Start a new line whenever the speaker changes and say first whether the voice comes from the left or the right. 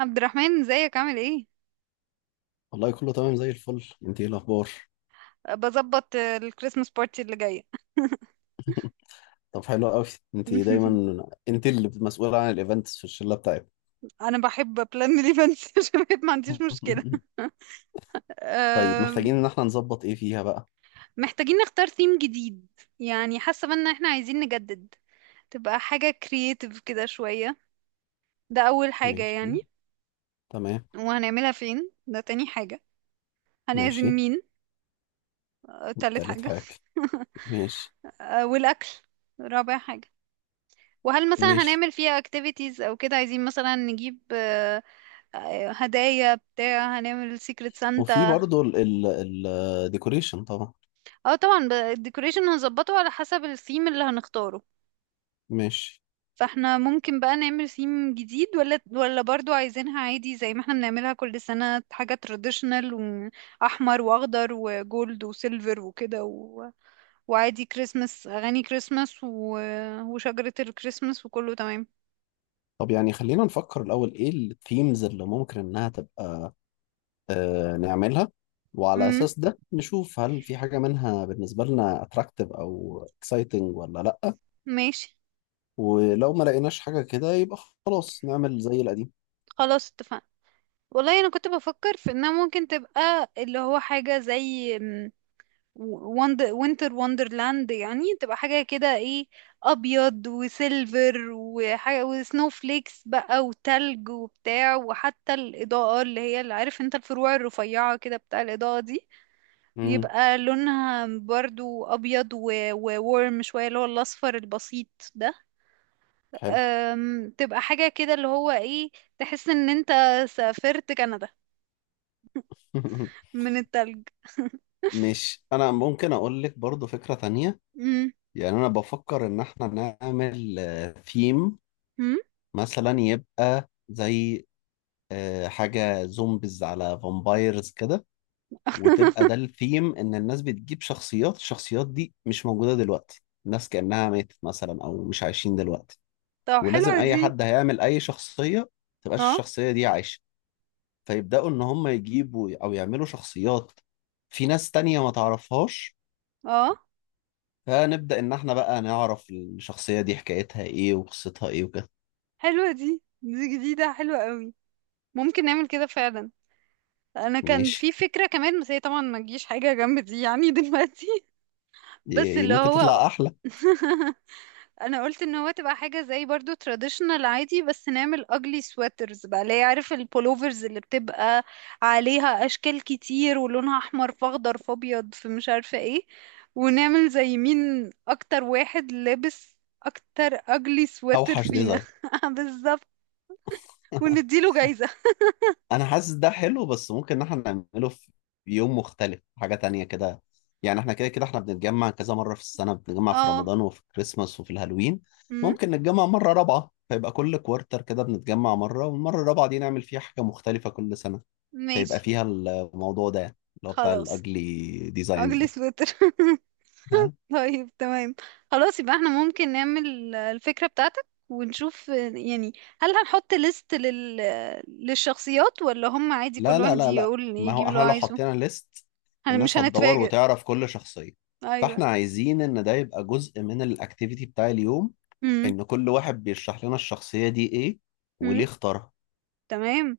right: عبد الرحمن، ازيك؟ عامل ايه؟
left: والله كله تمام زي الفل. انت ايه الاخبار؟
right: بظبط. الكريسماس بارتي اللي جايه.
left: طب حلو قوي. انت دايما، انت اللي مسؤولة عن الايفنتس في الشلة بتاعتك.
right: انا بحب بلان الايفنتس. عشان ما عنديش مشكله.
left: طيب
right: آم،
left: محتاجين ان احنا نظبط ايه فيها بقى.
right: محتاجين نختار ثيم جديد. يعني حاسه بان احنا عايزين نجدد، تبقى حاجه كرييتيف كده شويه. ده اول حاجه
left: ماشي.
right: يعني.
left: تمام.
right: وهنعملها فين؟ ده تاني حاجه. هنعزم
left: ماشي.
right: مين؟ تالت
left: تالت
right: حاجه.
left: حاجة. ماشي.
right: والاكل، رابع حاجه. وهل مثلا
left: ماشي.
right: هنعمل فيها اكتيفيتيز او كده، عايزين مثلا نجيب هدايا بتاع، هنعمل سيكريت
left: وفي
right: سانتا.
left: برضو الديكوريشن طبعا.
right: اه طبعا الديكوريشن هنظبطه على حسب الثيم اللي هنختاره.
left: ماشي.
right: فاحنا ممكن بقى نعمل ثيم جديد ولا برضو عايزينها عادي زي ما احنا بنعملها كل سنة، حاجة تراديشنال، واحمر واخضر وجولد وسيلفر وكده وعادي كريسمس، اغاني كريسمس وشجرة الكريسمس وكله تمام.
left: طب يعني خلينا نفكر الاول ايه الثيمز اللي ممكن انها تبقى نعملها، وعلى
right: امم.
left: اساس ده نشوف هل في حاجة منها بالنسبة لنا اتراكتيف او اكسايتنج ولا لا.
right: ماشي.
left: ولو ما لقيناش حاجة كده يبقى خلاص نعمل زي القديم.
right: خلاص اتفقنا. والله انا كنت بفكر في انها ممكن تبقى اللي هو حاجة زي وندر، وينتر وندرلاند، يعني تبقى حاجة كده ايه، أبيض وسيلفر وحاجة وسنو فليكس بقى وتلج وبتاع، وحتى الإضاءة اللي هي اللي عارف انت، الفروع الرفيعة كده بتاع الإضاءة دي،
left: امم.
right: يبقى لونها برضو أبيض وورم شوية اللي هو الأصفر البسيط ده.
left: حلو.
right: تبقى حاجة كده اللي هو ايه، تحس ان انت سافرت كندا من التلج.
left: مش انا ممكن اقول لك برضو فكرة تانية.
right: امم.
left: يعني انا بفكر ان احنا نعمل ثيم مثلا يبقى زي حاجة زومبيز على فامبايرز كده، وتبقى ده الثيم ان الناس بتجيب شخصيات. الشخصيات دي مش موجودة دلوقتي، الناس كأنها ماتت مثلا او مش عايشين دلوقتي.
right: طب
left: ولازم
right: حلوة
left: اي
right: دي.
left: حد هيعمل اي شخصية تبقاش
right: اه.
left: الشخصية دي عايشة، فيبدأوا إن هم يجيبوا أو يعملوا شخصيات في ناس تانية ما تعرفهاش،
right: اه
left: فنبدأ إن إحنا بقى نعرف الشخصية دي حكايتها إيه وقصتها إيه وكده.
right: حلوة دي، دي جديدة حلوة قوي. ممكن نعمل كده فعلا. انا كان
left: ماشي.
right: في فكرة كمان بس هي طبعا ما تجيش حاجة جنب دي يعني دلوقتي. بس
left: دي
right: اللي
left: ممكن
right: هو
left: تطلع أحلى.
right: انا قلت ان هو تبقى حاجة زي برضو traditional عادي، بس نعمل ugly sweaters بقى اللي هي عارف، البولوفرز اللي بتبقى عليها اشكال كتير، ولونها احمر في اخضر في ابيض في مش عارفة ايه. ونعمل زي مين اكتر واحد لابس اكتر ugly sweater
left: أوحش
right: فينا.
left: ديزاين.
right: بالظبط. ونديله جايزة.
left: أنا حاسس ده حلو بس ممكن إن إحنا نعمله في يوم مختلف، حاجة تانية كده. يعني إحنا كده كده إحنا بنتجمع كذا مرة في السنة، بنتجمع في
right: اه.
left: رمضان وفي كريسماس وفي الهالوين.
right: امم.
left: ممكن نتجمع مرة رابعة فيبقى كل كوارتر كده بنتجمع مرة، والمرة الرابعة دي نعمل فيها حاجة مختلفة كل سنة. هيبقى
right: ماشي.
left: فيها الموضوع ده اللي هو بتاع
right: خلاص.
left: الاجلي ديزاينز
right: اجلي
left: ده.
right: سويتر.
left: ها.
right: طيب تمام. خلاص يبقى احنا ممكن نعمل الفكرة بتاعتك، ونشوف يعني هل هنحط ليست للشخصيات، ولا هم عادي
left: لا
right: كل
left: لا
right: واحد
left: لا لا،
right: يقول
left: ما
right: يجيب
left: هو
right: اللي هو
left: احنا لو
right: عايزه،
left: حطينا ليست
right: هن مش
left: الناس هتدور
right: هنتفاجئ.
left: وتعرف كل شخصية،
right: ايوه.
left: فاحنا عايزين ان ده يبقى جزء من الاكتيفيتي بتاع اليوم،
right: امم.
left: ان كل واحد بيشرح لنا الشخصية دي ايه
right: امم.
left: وليه اختارها.
right: تمام.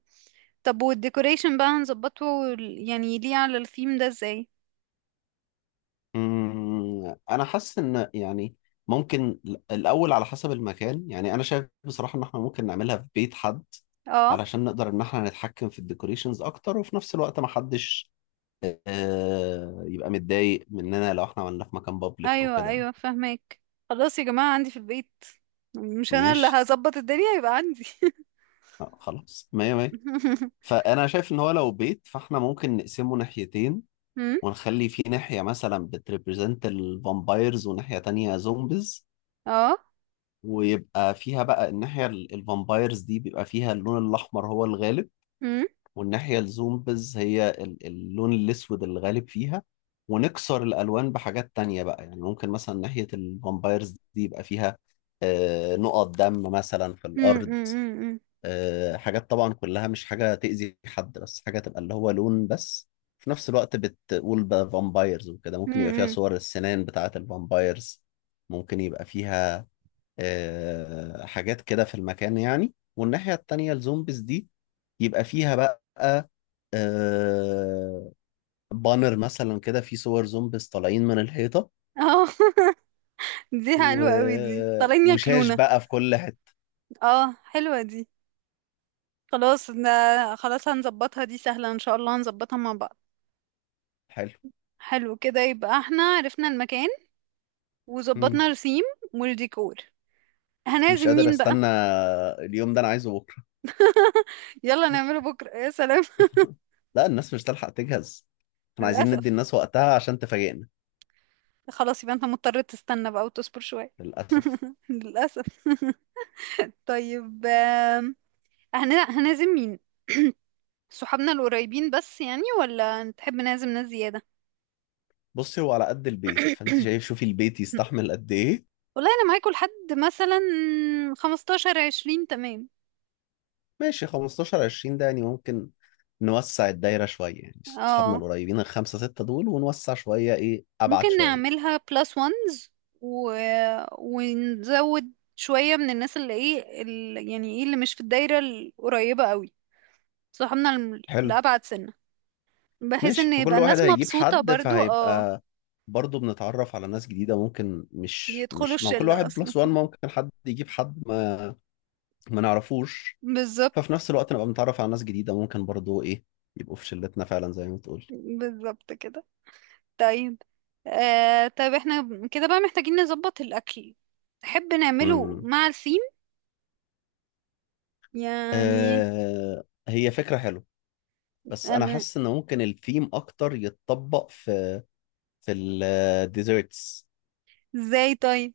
right: طب والديكوريشن بقى هنظبطه يعني ليه على الثيم ده ازاي؟
left: انا حاسس ان يعني ممكن الاول على حسب المكان. يعني انا شايف بصراحة ان احنا ممكن نعملها في بيت حد
right: اه.
left: علشان نقدر ان احنا نتحكم في الديكوريشنز اكتر، وفي نفس الوقت ما حدش يبقى متضايق مننا لو احنا عملناه في مكان بابليك او
right: ايوه
left: كده يعني.
right: ايوه، فهمك. خلاص يا جماعة، عندي في البيت. مش انا اللي
left: ماشي.
right: هظبط الدنيا، يبقى عندي.
left: خلاص مية مية. فانا شايف ان هو لو بيت فاحنا ممكن نقسمه ناحيتين،
right: أمم.
left: ونخلي فيه ناحية مثلا بتريبريزنت الفامبايرز وناحية تانية زومبيز.
right: اه.
left: ويبقى فيها بقى الناحية الفامبايرز دي بيبقى فيها اللون الأحمر هو الغالب،
right: أمم.
left: والناحية الزومبز هي اللون الأسود الغالب فيها. ونكسر الألوان بحاجات تانية بقى، يعني ممكن مثلا ناحية الفامبايرز دي يبقى فيها نقط دم مثلا في
right: أمم.
left: الأرض.
right: أمم.
left: حاجات طبعا كلها مش حاجة تأذي حد، بس حاجة تبقى اللي هو لون بس، في نفس الوقت بتقول بقى فامبايرز وكده.
right: أمم.
left: ممكن يبقى فيها
right: أمم.
left: صور السنان بتاعة الفامبايرز، ممكن يبقى فيها حاجات كده في المكان يعني. والناحية التانية الزومبيز دي يبقى فيها بقى آه، بانر مثلا كده فيه صور زومبيز طالعين من الحيطة،
right: اه. دي
left: و...
right: حلوة قوي، دي طالعين
left: وشاش
right: ياكلونا.
left: بقى في كل حتة.
right: اه حلوة دي. خلاص ده. خلاص هنظبطها، دي سهلة ان شاء الله هنظبطها مع بعض.
left: حلو.
right: حلو كده، يبقى احنا عرفنا المكان وظبطنا
left: مم.
right: الثيم والديكور.
left: مش
right: هنعزم
left: قادر
right: مين بقى؟
left: استنى، اليوم ده انا عايزه بكرة.
right: يلا نعمله بكرة، يا سلام.
left: لا الناس مش تلحق تجهز، احنا عايزين ندي
right: للأسف.
left: الناس وقتها عشان تفاجئنا.
right: خلاص يبقى انت مضطر تستنى بقى وتصبر شوية.
left: للأسف.
right: للأسف. طيب هنعزم مين؟ صحابنا القريبين بس يعني، ولا تحب نعزم ناس زيادة؟
left: بصي، هو على قد البيت، فانت شايف شوفي البيت يستحمل قد ايه.
right: والله انا معاكوا لحد مثلا 15 20، تمام.
left: ماشي، 15 20 ده يعني ممكن نوسع الدايرة شوية يعني، أصحابنا
right: اه.
left: القريبين الخمسة ستة دول ونوسع شوية إيه أبعد
right: ممكن
left: شوية.
right: نعملها بلس وانز و... ونزود شوية من الناس اللي ايه يعني ايه اللي مش في الدايرة القريبة قوي، صحابنا
left: حلو.
right: الأبعد سنة، بحيث
left: ماشي،
right: ان
left: فكل
right: يبقى
left: واحد
right: الناس
left: هيجيب
right: مبسوطة
left: حد
right: برضو. اه
left: فهيبقى برضه بنتعرف على ناس جديدة. ممكن مش
right: يدخلوا
left: مش ما هو كل
right: الشلة
left: واحد
right: اصلا.
left: بلس وان ممكن حد يجيب حد ما نعرفوش. ففي
right: بالظبط.
left: نفس الوقت نبقى بنتعرف على ناس جديدة، ممكن برضه إيه يبقوا في شلتنا فعلا زي ما تقول.
right: بالظبط كده. طيب. آه طيب احنا كده بقى محتاجين نظبط الاكل. تحب نعمله
left: امم.
right: مع الثيم يعني.
left: آه هي فكرة حلوة، بس أنا
right: انا
left: حاسس إن ممكن الثيم أكتر يتطبق في في الديزرتس.
right: ازاي طيب،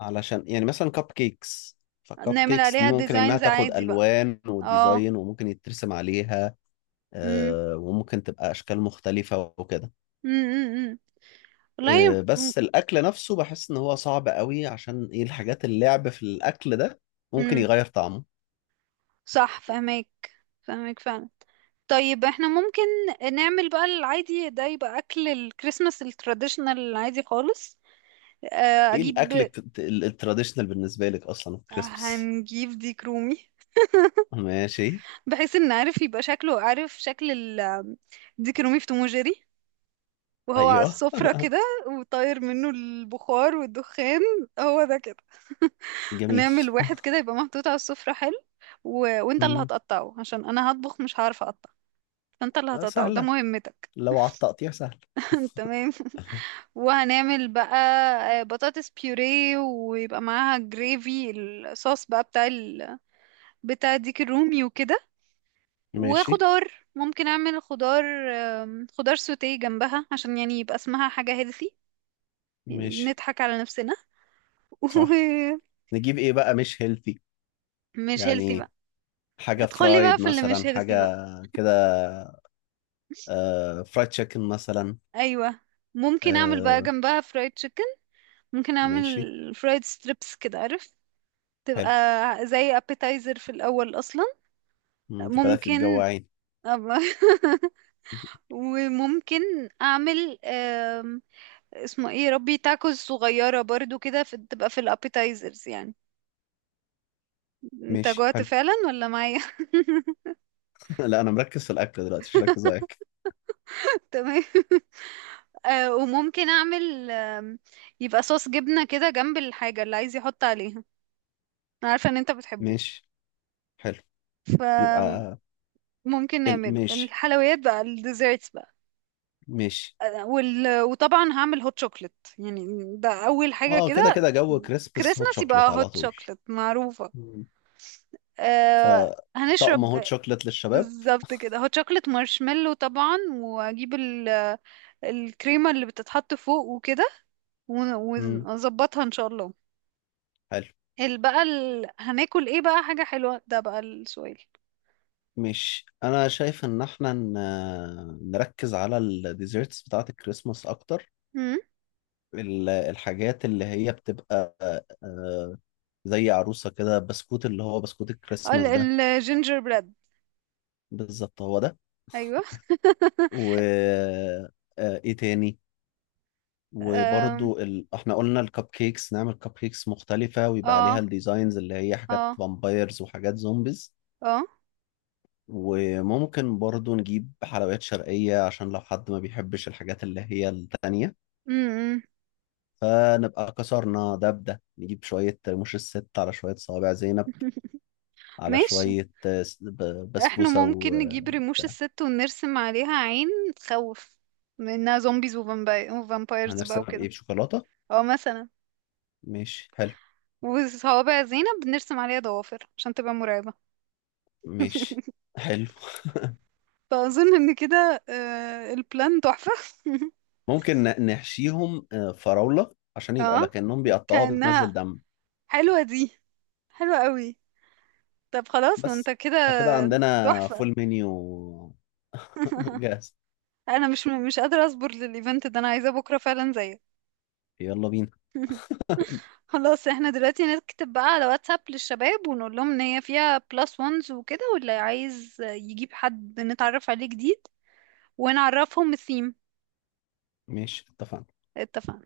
left: علشان يعني مثلا كب كيكس، فكب
right: نعمل
left: كيكس دي
right: عليها
left: ممكن انها
right: ديزاينز
left: تاخد
right: عادي بقى.
left: الوان
right: اه.
left: وديزاين وممكن يترسم عليها.
right: امم.
left: وممكن تبقى اشكال مختلفة وكده.
right: امم. والله.
left: بس الاكل نفسه بحس ان هو صعب قوي، عشان ايه الحاجات اللعب في الاكل ده ممكن
right: امم.
left: يغير طعمه.
right: صح فهمك. فهمك فعلا. طيب احنا ممكن نعمل بقى العادي ده، يبقى اكل الكريسماس التراديشنال العادي خالص.
left: ايه الاكل
right: اجيب،
left: التراديشنال بالنسبة لك اصلا في كريسمس؟
right: هنجيب ديك رومي،
left: ماشي.
right: بحيث ان عارف يبقى شكله، عارف شكل ديك رومي في توم وجيري، وهو على
left: ايوه.
right: السفرة كده، وطاير منه البخار والدخان، هو ده كده.
left: جميل.
right: نعمل واحد كده يبقى محطوط على السفرة، حلو. وانت اللي
left: مم.
right: هتقطعه، عشان انا هطبخ مش هعرف اقطع، فانت اللي هتقطعه، ده
left: سهلة،
right: مهمتك.
left: لو على التقطيع سهل.
right: تمام. وهنعمل بقى بطاطس بيوريه، ويبقى معاها جريفي، الصوص بقى بتاع بتاع ديك الرومي وكده.
left: ماشي.
right: وخضار، ممكن اعمل خضار، خضار سوتيه جنبها، عشان يعني يبقى اسمها حاجة هيلثي يعني،
left: ماشي.
right: بنضحك على نفسنا.
left: صح.
right: ومش
left: نجيب ايه بقى مش هيلثي
right: هيلثي
left: يعني،
right: بقى،
left: حاجة
right: ادخلي بقى
left: فرايد
right: في اللي
left: مثلا،
right: مش
left: حاجة
right: هيلثي بقى.
left: كده. آه فرايد تشيكن مثلا.
right: ايوه. ممكن اعمل بقى
left: آه.
right: جنبها فرايد تشيكن. ممكن
left: ماشي
right: اعمل فرايد ستريبس كده عارف، تبقى
left: حلو.
right: زي ابيتايزر في الاول اصلا.
left: مم، انت بدأتي
right: ممكن
left: تجوعين.
right: أب- وممكن اعمل اسمه ايه يا ربي، تاكوز صغيرة برضو كده تبقى في الابيتايزرز يعني. انت
left: ماشي
right: جوعت
left: حلو.
right: فعلا ولا معايا؟
left: لا انا مركز في الاكل دلوقتي، مش مركز على الاكل.
right: تمام. آه وممكن اعمل يبقى صوص جبنة كده جنب الحاجة اللي عايز يحط عليها، انا عارفة ان انت بتحبه.
left: ماشي حلو.
right: فممكن
left: يبقى
right: نعمله
left: ماشي.
right: الحلويات بقى، الديزيرتس بقى.
left: ماشي.
right: وطبعا هعمل هوت شوكليت يعني، ده اول حاجة
left: اه كده
right: كده.
left: كده جو كريسبس هوت
right: كريسماس
left: شوكليت
right: يبقى
left: على
right: هوت
left: طول.
right: شوكليت معروفة.
left: مم.
right: آه.
left: فطقم هوت
right: هنشرب
left: شوكليت للشباب.
right: بالظبط كده هوت شوكليت، مارشميلو طبعا، واجيب الكريمة اللي بتتحط فوق وكده.
left: مم.
right: ونظبطها ان شاء الله.
left: حلو.
right: ال بقى هناكل ايه بقى، حاجة حلوة، ده بقى السؤال.
left: مش انا شايف ان احنا نركز على الديزرتس بتاعه الكريسماس اكتر.
right: امم.
left: الحاجات اللي هي بتبقى آه، زي عروسة كده بسكوت، اللي هو بسكوت الكريسماس ده.
right: ال... الجينجر بريد.
left: بالظبط هو ده.
right: ايوه.
left: و ايه تاني؟
right: أم.
left: وبرضو ال... احنا قلنا الكب كيكس نعمل كب كيكس مختلفة ويبقى عليها
right: اه.
left: الديزاينز اللي هي حاجات
right: اه.
left: فامبايرز وحاجات زومبيز.
right: اه.
left: وممكن برضو نجيب حلويات شرقية عشان لو حد ما بيحبش الحاجات اللي هي التانية،
right: امم.
left: فنبقى كسرنا دبدة. نجيب شوية رموش الست على شوية صوابع زينب على
right: ماشي.
left: شوية
right: احنا
left: بسبوسة.
right: ممكن نجيب رموش الست ونرسم عليها عين تخوف منها، زومبيز وفامبايرز بقى
left: وهنرسمها
right: وكده.
left: بإيه، بشوكولاتة؟
right: اه مثلا.
left: ماشي حلو.
right: وصوابع زينب بنرسم عليها ضوافر عشان تبقى مرعبة.
left: ماشي حلو.
right: فأظن ان كده البلان تحفة.
left: ممكن نحشيهم فراولة عشان يبقى
right: اه
left: لكأنهم بيقطعوها بتنزل
right: كأنها.
left: دم.
right: حلوة دي. حلو قوي. طب خلاص، ما انت
left: بس
right: كده
left: كده عندنا
right: تحفة.
left: فول منيو. جاهز.
right: انا مش قادرة اصبر للايفنت ده، انا عايزاه بكرة فعلا زيك.
left: يلا بينا.
right: خلاص احنا دلوقتي نكتب بقى على واتساب للشباب، ونقول لهم ان هي فيها بلس وانز وكده، واللي عايز يجيب حد نتعرف عليه جديد، ونعرفهم الثيم.
left: ماشي اتفقنا.
right: اتفقنا.